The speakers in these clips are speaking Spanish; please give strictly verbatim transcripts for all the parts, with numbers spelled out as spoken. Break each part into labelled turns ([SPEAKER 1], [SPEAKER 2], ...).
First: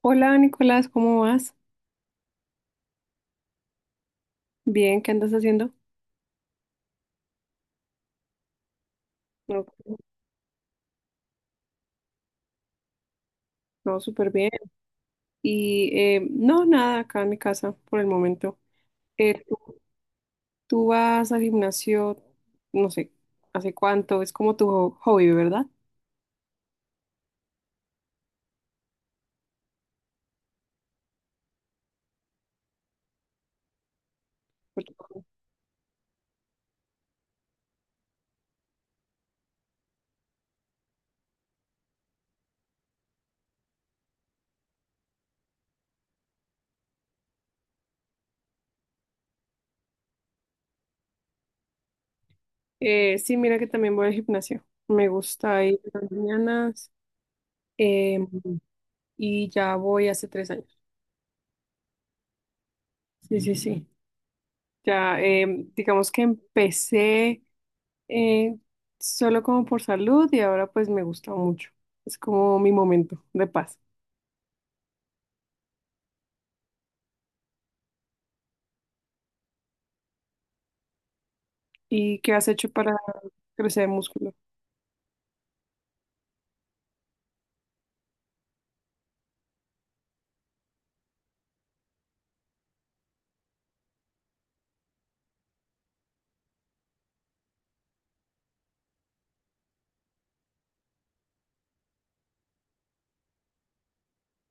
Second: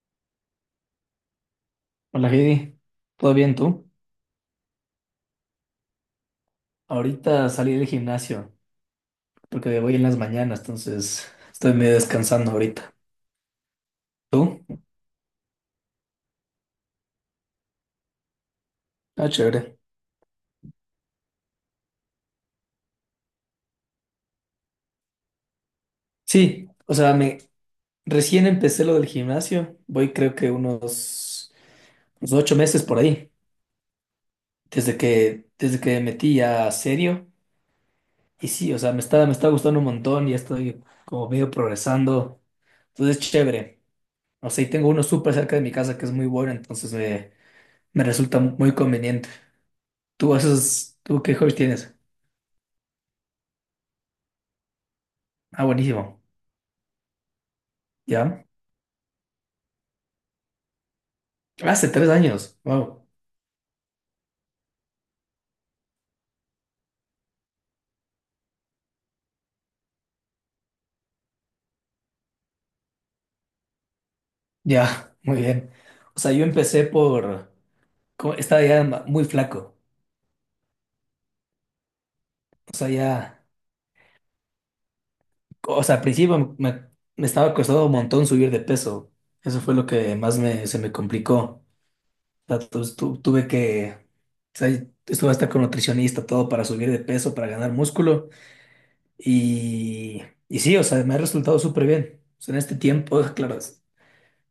[SPEAKER 1] Hola Nicolás, ¿cómo vas?
[SPEAKER 2] Hola Heidi, ¿todo bien tú?
[SPEAKER 1] Bien, ¿qué andas haciendo?
[SPEAKER 2] Ahorita salí del gimnasio
[SPEAKER 1] No,
[SPEAKER 2] porque voy en las mañanas, entonces estoy medio descansando ahorita.
[SPEAKER 1] no, súper bien.
[SPEAKER 2] ¿Tú?
[SPEAKER 1] Y eh, no, nada, acá en mi casa por el momento.
[SPEAKER 2] Ah,
[SPEAKER 1] Eh,
[SPEAKER 2] chévere.
[SPEAKER 1] ¿tú, tú vas al gimnasio, no sé, ¿hace cuánto? Es como tu ho- hobby, ¿verdad?
[SPEAKER 2] Sí, o sea, me recién empecé lo del gimnasio, voy creo que unos, unos ocho meses por ahí, desde
[SPEAKER 1] Porque-
[SPEAKER 2] que desde que me metí ya serio. Y sí, o sea, me está me está gustando un montón, ya estoy como medio progresando, entonces es chévere. O sea, y tengo uno súper cerca de mi casa que es muy bueno, entonces me me resulta muy conveniente. ¿Tú haces, tú qué hobbies tienes?
[SPEAKER 1] Eh, sí, mira que también voy al gimnasio. Me gusta
[SPEAKER 2] Ah,
[SPEAKER 1] ir en las
[SPEAKER 2] buenísimo.
[SPEAKER 1] mañanas eh,
[SPEAKER 2] ¿Ya?
[SPEAKER 1] y ya voy hace tres años.
[SPEAKER 2] Hace tres años. Wow.
[SPEAKER 1] Sí, sí, sí. Ya, eh, digamos que empecé. eh, Solo como por salud y ahora pues me gusta mucho. Es como mi momento de paz.
[SPEAKER 2] Ya, muy bien. O sea, yo empecé por, co- estaba ya ma- muy flaco.
[SPEAKER 1] ¿Y qué has hecho
[SPEAKER 2] O sea,
[SPEAKER 1] para
[SPEAKER 2] ya,
[SPEAKER 1] crecer músculo?
[SPEAKER 2] o sea, al principio me, me estaba costando un montón subir de peso. Eso fue lo que más me, se me complicó. O sea, tu- tu- tuve que, o sea, estuve hasta con nutricionista, todo para subir de peso, para ganar músculo. Y, y sí, o sea, me ha resultado súper bien. O sea, en este tiempo, claro.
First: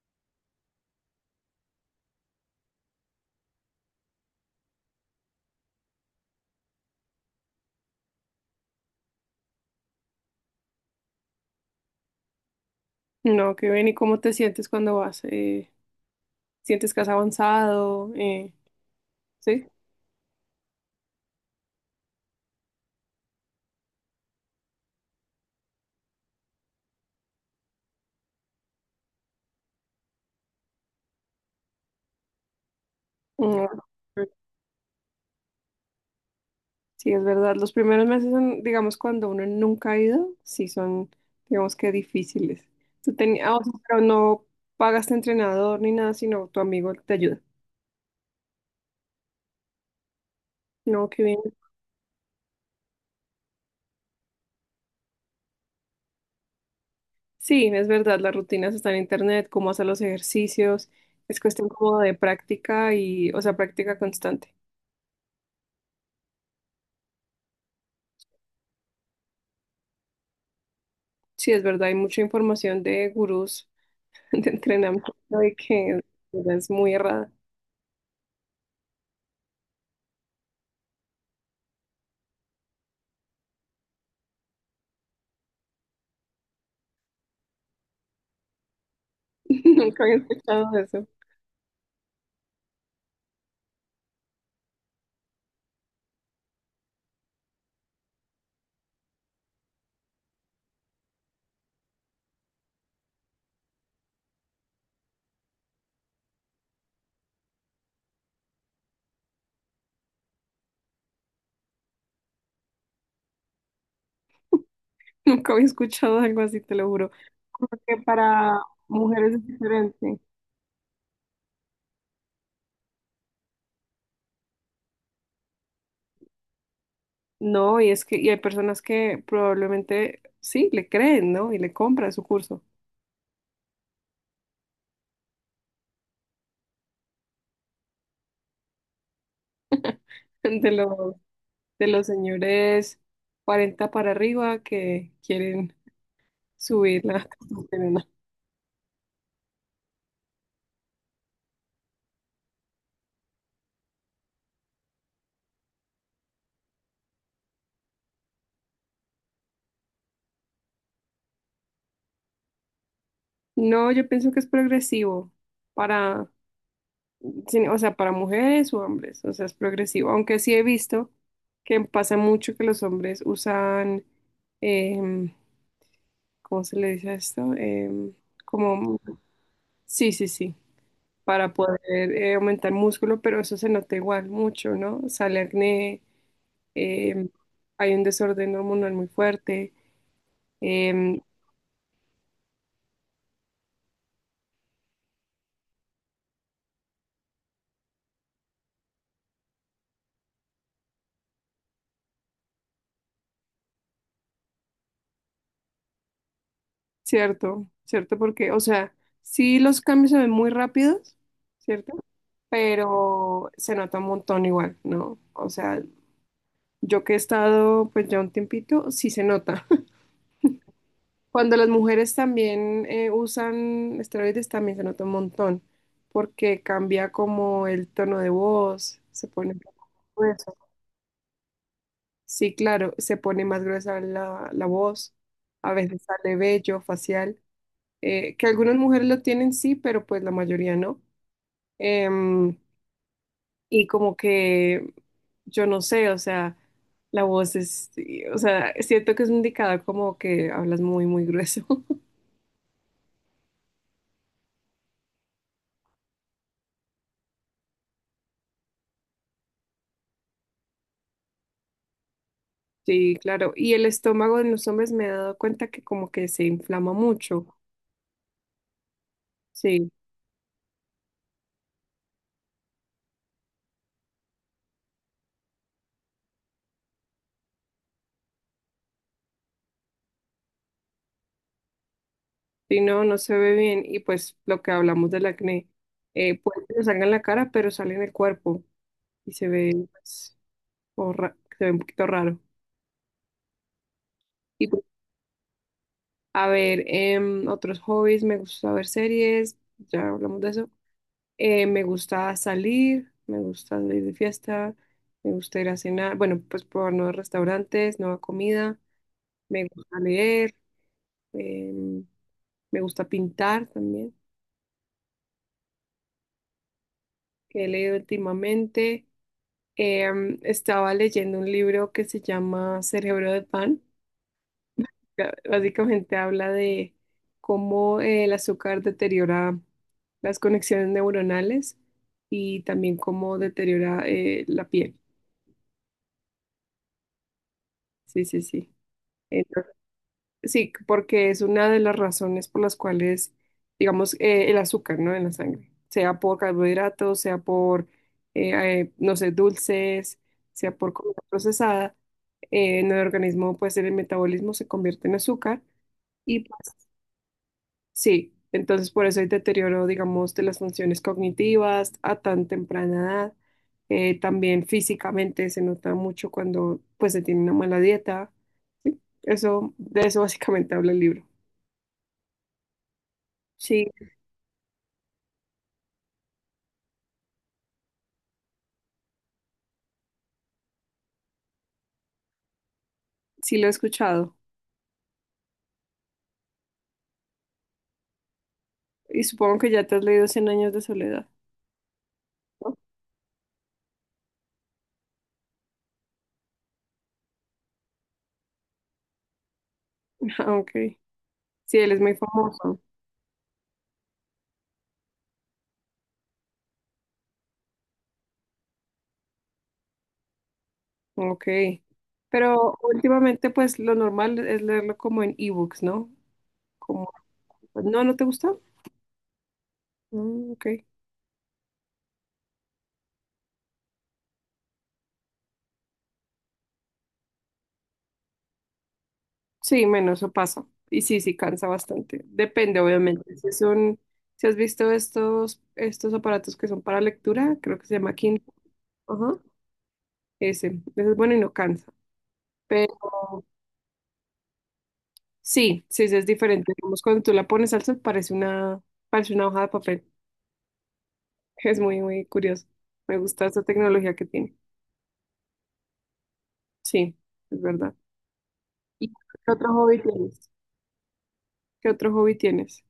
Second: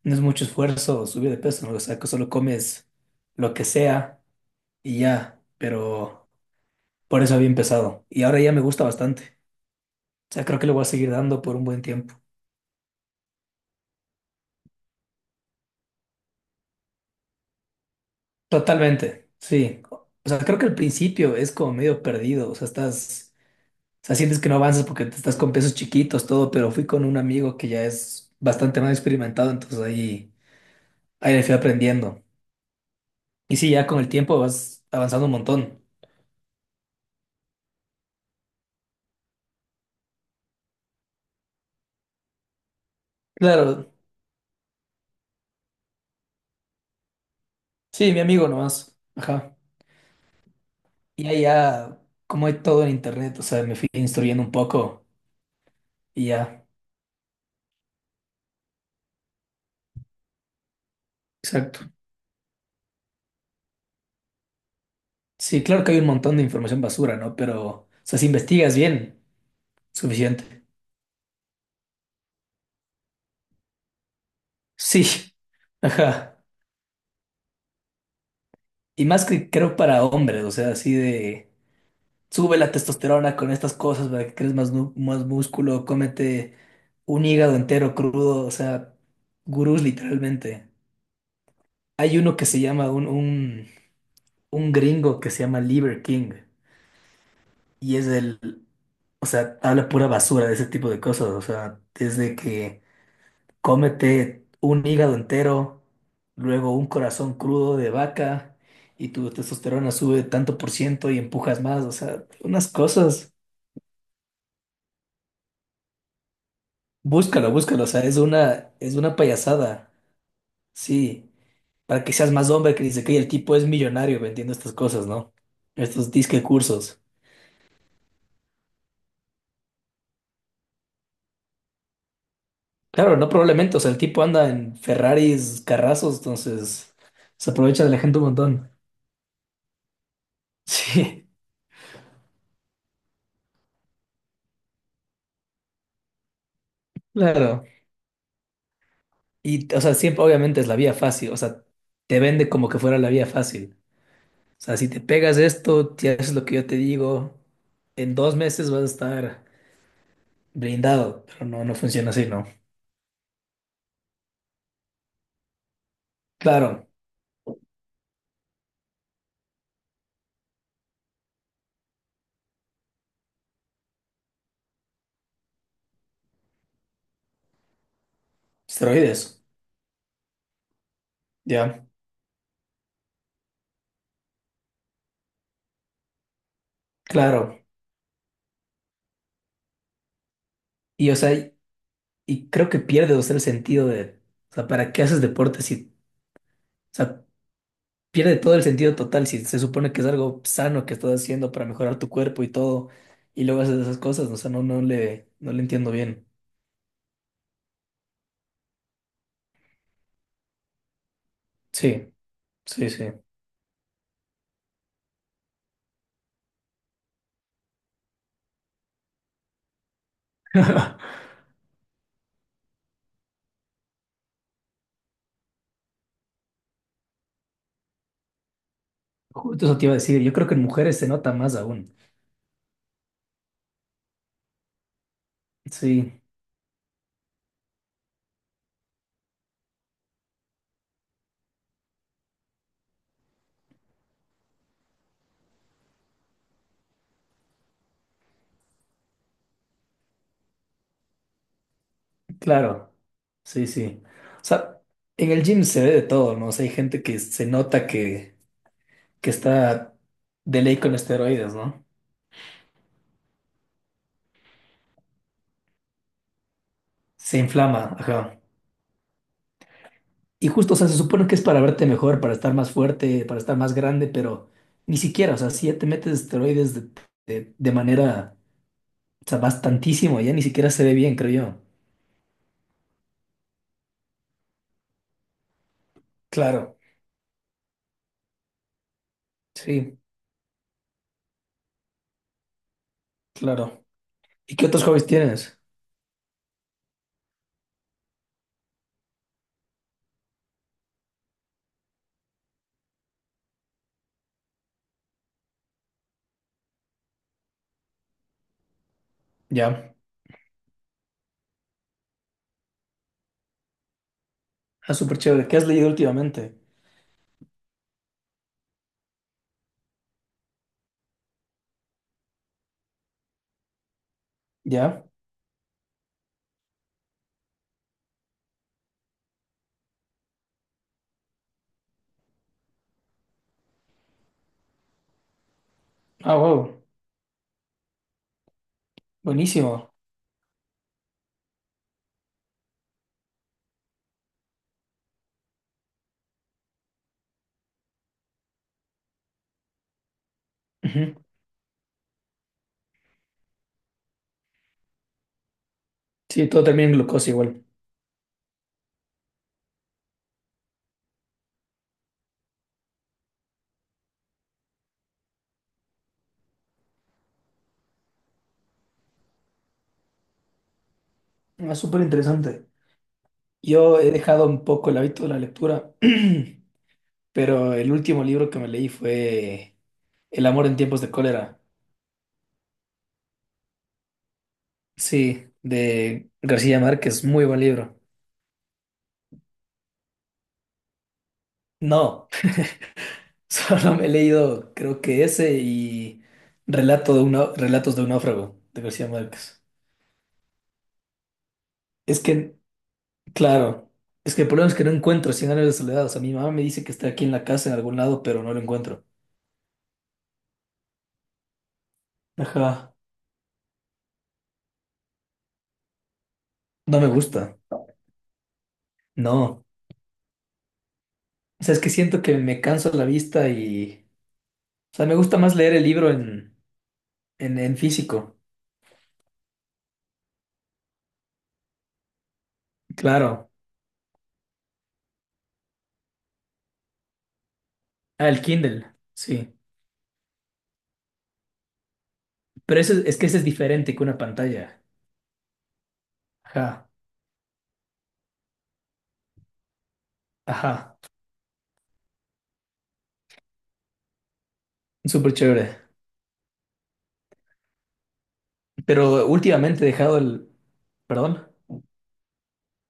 [SPEAKER 2] No es mucho esfuerzo subir de peso, ¿no? O sea, que solo comes lo que sea y ya, pero por eso había empezado. Y ahora ya me gusta bastante. O sea, creo que le voy a seguir dando por un buen tiempo.
[SPEAKER 1] No, qué bien. ¿Y cómo te sientes cuando vas? Eh, ¿sientes que has avanzado? Eh,
[SPEAKER 2] Totalmente,
[SPEAKER 1] ¿sí?
[SPEAKER 2] sí. O sea, creo que al principio es como medio perdido. O sea, estás, o sea, sientes que no avanzas porque te estás con pesos chiquitos, todo, pero fui con un amigo que ya es bastante más experimentado, entonces ahí, ahí le fui aprendiendo. Y sí,
[SPEAKER 1] Mm,
[SPEAKER 2] ya con el tiempo vas avanzando un montón.
[SPEAKER 1] sí, es verdad. Los primeros meses son, digamos, cuando uno nunca ha ido, sí son, digamos que difíciles. Tú tenías,
[SPEAKER 2] Claro,
[SPEAKER 1] pero no pagaste entrenador ni nada, sino tu amigo te ayuda.
[SPEAKER 2] sí, mi amigo nomás. Ajá.
[SPEAKER 1] No, qué
[SPEAKER 2] Y
[SPEAKER 1] bien.
[SPEAKER 2] allá, como hay todo en internet, o sea, me fui instruyendo un poco y ya.
[SPEAKER 1] Sí, es verdad, las rutinas están en internet, cómo hacer los ejercicios, es cuestión
[SPEAKER 2] Exacto.
[SPEAKER 1] como de práctica y, o sea, práctica constante.
[SPEAKER 2] Sí, claro que hay un montón de información basura, ¿no? Pero, o sea, si investigas bien, suficiente.
[SPEAKER 1] Sí, es verdad, hay mucha información de gurús de entrenamiento
[SPEAKER 2] Sí,
[SPEAKER 1] y que
[SPEAKER 2] ajá.
[SPEAKER 1] es muy errada.
[SPEAKER 2] Y más que creo para hombres, o sea, así de, sube la testosterona con estas cosas para que crees más, nu- más músculo, cómete un hígado entero crudo, o sea, gurús
[SPEAKER 1] Nunca había
[SPEAKER 2] literalmente.
[SPEAKER 1] escuchado eso,
[SPEAKER 2] Hay uno que se llama un, un, un gringo que se llama Liver King y es el, o sea, habla pura basura de ese tipo de cosas, o sea, desde que cómete un hígado entero, luego un corazón crudo de vaca y tu testosterona sube tanto por ciento y empujas más, o sea, unas cosas.
[SPEAKER 1] nunca había escuchado algo así, te lo juro.
[SPEAKER 2] Búscalo, búscalo, o
[SPEAKER 1] Porque
[SPEAKER 2] sea, es
[SPEAKER 1] para
[SPEAKER 2] una, es una
[SPEAKER 1] mujeres es
[SPEAKER 2] payasada,
[SPEAKER 1] diferente.
[SPEAKER 2] sí, para que seas más hombre, que dice que el tipo es millonario vendiendo estas cosas, ¿no? Estos disque cursos.
[SPEAKER 1] No, y es que y hay personas que probablemente sí le creen, ¿no? Y le compran su curso
[SPEAKER 2] Claro, no probablemente, o sea, el tipo anda en Ferraris, carrazos, entonces se aprovecha de la gente un montón.
[SPEAKER 1] de los
[SPEAKER 2] Sí.
[SPEAKER 1] de los señores cuarenta para arriba que quieren subir la
[SPEAKER 2] Claro.
[SPEAKER 1] testosterona.
[SPEAKER 2] Y, o sea, siempre, obviamente es la vía fácil, o sea, te vende como que fuera la vía fácil. O sea, si te pegas esto, si haces lo que yo te digo, en dos meses vas a estar blindado, pero no, no funciona así, ¿no?
[SPEAKER 1] No, yo pienso que es progresivo para,
[SPEAKER 2] Claro,
[SPEAKER 1] sin o sea, para mujeres o hombres, o sea, es progresivo, aunque sí he visto que pasa mucho que los hombres usan, em, ¿cómo se le dice a esto? Em, como,
[SPEAKER 2] esteroides,
[SPEAKER 1] sí, sí, sí, para poder
[SPEAKER 2] ya,
[SPEAKER 1] eh, aumentar músculo, pero eso se nota igual mucho, ¿no? Sale acné, em,
[SPEAKER 2] claro.
[SPEAKER 1] hay un desorden hormonal muy fuerte.
[SPEAKER 2] Y, o
[SPEAKER 1] Em,
[SPEAKER 2] sea, y, y creo que pierdes, o sea, el sentido de, o sea, ¿para qué haces deporte si, o sea, pierde todo el sentido total si se supone que es algo sano que estás haciendo para mejorar tu cuerpo y todo, y luego haces esas cosas, o sea, no, no le, no le entiendo bien.
[SPEAKER 1] cierto, cierto, porque, o sea, sí los cambios se ven muy rápidos, ¿cierto?
[SPEAKER 2] Sí. Sí, sí.
[SPEAKER 1] Pero se nota un montón igual, ¿no? O sea, yo que he estado pues ya un tiempito, sí se nota. Cuando las mujeres también eh, usan esteroides, también se nota un montón, porque cambia como el tono de voz, se pone
[SPEAKER 2] Justo
[SPEAKER 1] más
[SPEAKER 2] eso te iba a decir. Yo creo
[SPEAKER 1] gruesa.
[SPEAKER 2] que en mujeres se nota más aún.
[SPEAKER 1] Sí, claro, se pone más gruesa la, la voz, a veces
[SPEAKER 2] Sí,
[SPEAKER 1] sale vello facial. Eh, que algunas mujeres lo tienen sí, pero pues la mayoría no. Em, y como que yo no sé, o sea, la voz es, sí, o sea, siento que es un indicador como que hablas muy, muy grueso.
[SPEAKER 2] claro. Sí, sí. O sea, en el gym se ve de todo, ¿no? O sea, hay gente que se nota que, que está de ley con esteroides, ¿no?
[SPEAKER 1] Sí, claro. Y el estómago en los hombres me he dado cuenta que como que se inflama
[SPEAKER 2] Se
[SPEAKER 1] mucho.
[SPEAKER 2] inflama, ajá.
[SPEAKER 1] Sí,
[SPEAKER 2] Y justo, o sea, se supone que es para verte mejor, para estar más fuerte, para estar más grande, pero ni siquiera, o sea, si ya te metes esteroides de, de, de manera, o sea, bastantísimo, ya ni siquiera se ve bien, creo yo.
[SPEAKER 1] si no, no se ve bien. Y pues lo que hablamos del acné, eh, puede que
[SPEAKER 2] Claro,
[SPEAKER 1] no salga en la cara, pero sale en el cuerpo y se ve,
[SPEAKER 2] sí,
[SPEAKER 1] pues, horra- se ve un poquito raro.
[SPEAKER 2] claro. ¿Y qué otros hobbies tienes?
[SPEAKER 1] A ver, em, otros hobbies, me gusta ver series, ya hablamos de eso. Eh, me gusta salir, me gusta salir de fiesta, me gusta ir a cenar, bueno, pues probar nuevos restaurantes, nueva comida, me
[SPEAKER 2] Ya.
[SPEAKER 1] gusta leer, em, me gusta pintar también,
[SPEAKER 2] Ah, súper chévere. ¿Qué has leído últimamente?
[SPEAKER 1] que he leído últimamente. Em, estaba leyendo un libro que se llama Cerebro de Pan.
[SPEAKER 2] Ya.
[SPEAKER 1] Ya, básicamente habla de cómo el azúcar deteriora las conexiones neuronales y también cómo deteriora eh, la piel.
[SPEAKER 2] Ah, wow.
[SPEAKER 1] Sí, sí, sí. Entonces,
[SPEAKER 2] Buenísimo.
[SPEAKER 1] sí, porque es una de las razones por las cuales, digamos, eh, el azúcar, ¿no? En la sangre, sea por carbohidratos, sea por, eh, eh, no sé, dulces, sea por comida
[SPEAKER 2] Ujú.
[SPEAKER 1] procesada, eh, en el organismo, pues el metabolismo se convierte en azúcar. Y
[SPEAKER 2] Sí, todo termina en glucosa igual.
[SPEAKER 1] sí, entonces por eso hay deterioro, digamos, de las funciones cognitivas a tan temprana edad. Eh, también físicamente se nota mucho cuando pues se tiene una mala dieta. Sí, eso, de eso básicamente habla el libro.
[SPEAKER 2] Ah, súper interesante.
[SPEAKER 1] Sí,
[SPEAKER 2] Yo he dejado un poco el hábito de la lectura, pero el último libro que me leí fue El amor en tiempos de cólera.
[SPEAKER 1] sí lo he escuchado.
[SPEAKER 2] Sí, de García Márquez. Muy buen libro.
[SPEAKER 1] Y supongo que ya te has leído Cien años de soledad,
[SPEAKER 2] No,
[SPEAKER 1] ¿no?
[SPEAKER 2] solo me he leído, creo que ese y Relato de un, Nau- Relatos de un náufrago de García Márquez.
[SPEAKER 1] Ah, ok. Sí, él es muy
[SPEAKER 2] Es que
[SPEAKER 1] famoso.
[SPEAKER 2] claro, es que el problema es que no encuentro Cien años de soledad. O sea, mi mamá me dice que está aquí en la casa en algún lado, pero no lo encuentro.
[SPEAKER 1] Ok. Pero
[SPEAKER 2] Ajá,
[SPEAKER 1] últimamente pues lo normal es leerlo como en ebooks, ¿no?
[SPEAKER 2] no me
[SPEAKER 1] Como,
[SPEAKER 2] gusta.
[SPEAKER 1] pues, no, ¿no te gusta?
[SPEAKER 2] No,
[SPEAKER 1] Mm, ok.
[SPEAKER 2] o sea, es que siento que me canso la vista y. O sea, me gusta más leer el libro en, en, en físico.
[SPEAKER 1] Sí, menos eso pasa. Y sí, sí cansa bastante. Depende, obviamente.
[SPEAKER 2] Claro,
[SPEAKER 1] Si son, si has visto estos, estos aparatos que son para lectura, creo que se llama
[SPEAKER 2] ah, el
[SPEAKER 1] Kindle.
[SPEAKER 2] Kindle,
[SPEAKER 1] Ajá.
[SPEAKER 2] sí.
[SPEAKER 1] Ese, ese es bueno y no cansa.
[SPEAKER 2] Pero
[SPEAKER 1] Pero
[SPEAKER 2] eso es es que ese es diferente que una pantalla.
[SPEAKER 1] sí, sí, sí es diferente.
[SPEAKER 2] Ajá,
[SPEAKER 1] Digamos, cuando tú la pones al sol parece una, parece una hoja de papel.
[SPEAKER 2] ajá,
[SPEAKER 1] Es muy, muy curioso. Me gusta esta tecnología que tiene.
[SPEAKER 2] súper chévere.
[SPEAKER 1] Sí, es verdad. ¿Y
[SPEAKER 2] Pero
[SPEAKER 1] qué otro
[SPEAKER 2] últimamente he
[SPEAKER 1] hobby
[SPEAKER 2] dejado el.
[SPEAKER 1] tienes?
[SPEAKER 2] Perdón,
[SPEAKER 1] ¿Qué otro hobby tienes?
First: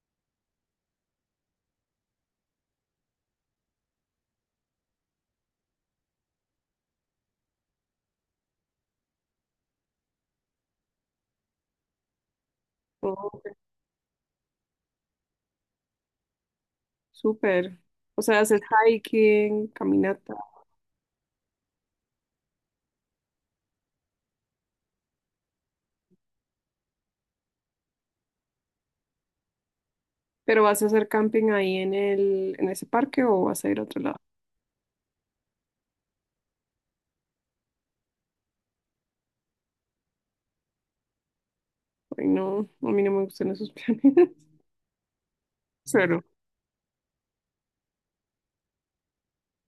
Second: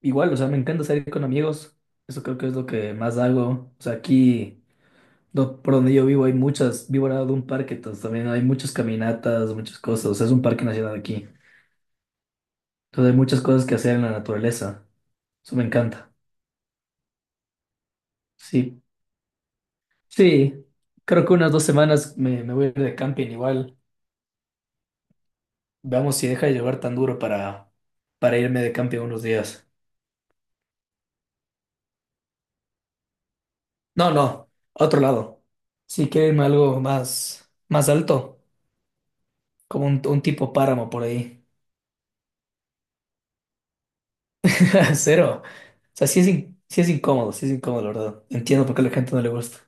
[SPEAKER 2] igual, o sea, me encanta salir con amigos. Eso creo que es lo que más hago. O sea, aquí. Do- por donde yo vivo hay muchas, vivo al lado de un parque, entonces también hay muchas caminatas, muchas cosas, o sea, es un parque nacional aquí. Entonces hay
[SPEAKER 1] Oh,
[SPEAKER 2] muchas cosas que hacer en la naturaleza, eso me encanta.
[SPEAKER 1] súper. O sea, haces
[SPEAKER 2] Sí,
[SPEAKER 1] hiking, caminata.
[SPEAKER 2] sí, creo que unas dos semanas me, me voy a ir de camping igual. Veamos si deja de llover tan duro para, para, irme de camping unos días.
[SPEAKER 1] ¿Pero vas a hacer camping ahí en el, en ese parque o vas a ir a otro
[SPEAKER 2] No,
[SPEAKER 1] lado?
[SPEAKER 2] no, a otro lado. Si quiero irme a algo más, más alto, como un, un tipo páramo por ahí.
[SPEAKER 1] Ay, no, a mí no me gustan esos planes.
[SPEAKER 2] Cero. O sea, sí
[SPEAKER 1] Claro.
[SPEAKER 2] es, in- sí es incómodo, sí es incómodo, la verdad. Entiendo por qué a la gente no le gusta.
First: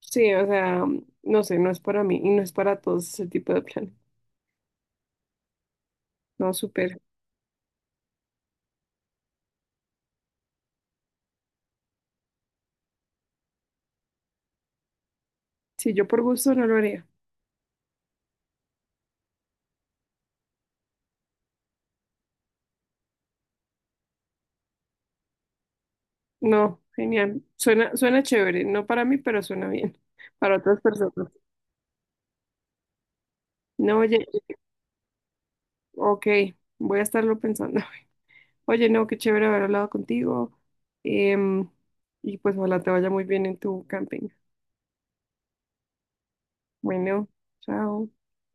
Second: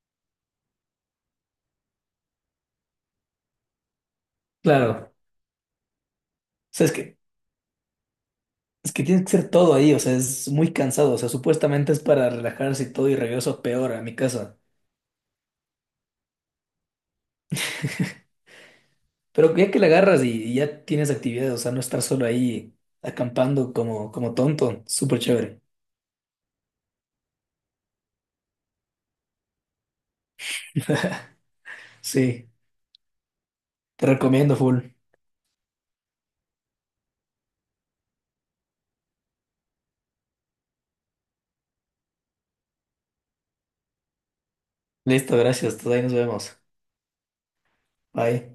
[SPEAKER 1] Sí, o sea, no sé, no es para mí y no es para todos ese tipo de planes.
[SPEAKER 2] Claro, o
[SPEAKER 1] No,
[SPEAKER 2] sea, es
[SPEAKER 1] súper.
[SPEAKER 2] que, es que tiene que ser todo ahí, o sea, es muy cansado, o sea, supuestamente es para relajarse y todo y regreso peor a mi casa.
[SPEAKER 1] Sí, yo por gusto no lo haría.
[SPEAKER 2] Pero ya que la agarras y, y ya tienes actividades, o sea, no estar solo ahí acampando como, como tonto, súper chévere.
[SPEAKER 1] No, genial. Suena, suena chévere, no para mí, pero suena bien. Para otras personas.
[SPEAKER 2] Sí,
[SPEAKER 1] No,
[SPEAKER 2] te
[SPEAKER 1] oye,
[SPEAKER 2] recomiendo full.
[SPEAKER 1] ok, voy a estarlo pensando. Oye, no, qué chévere haber hablado contigo. em, y pues ojalá te vaya muy bien en tu camping.
[SPEAKER 2] Listo, gracias, entonces ahí nos vemos.
[SPEAKER 1] Bueno, chao.
[SPEAKER 2] Bye.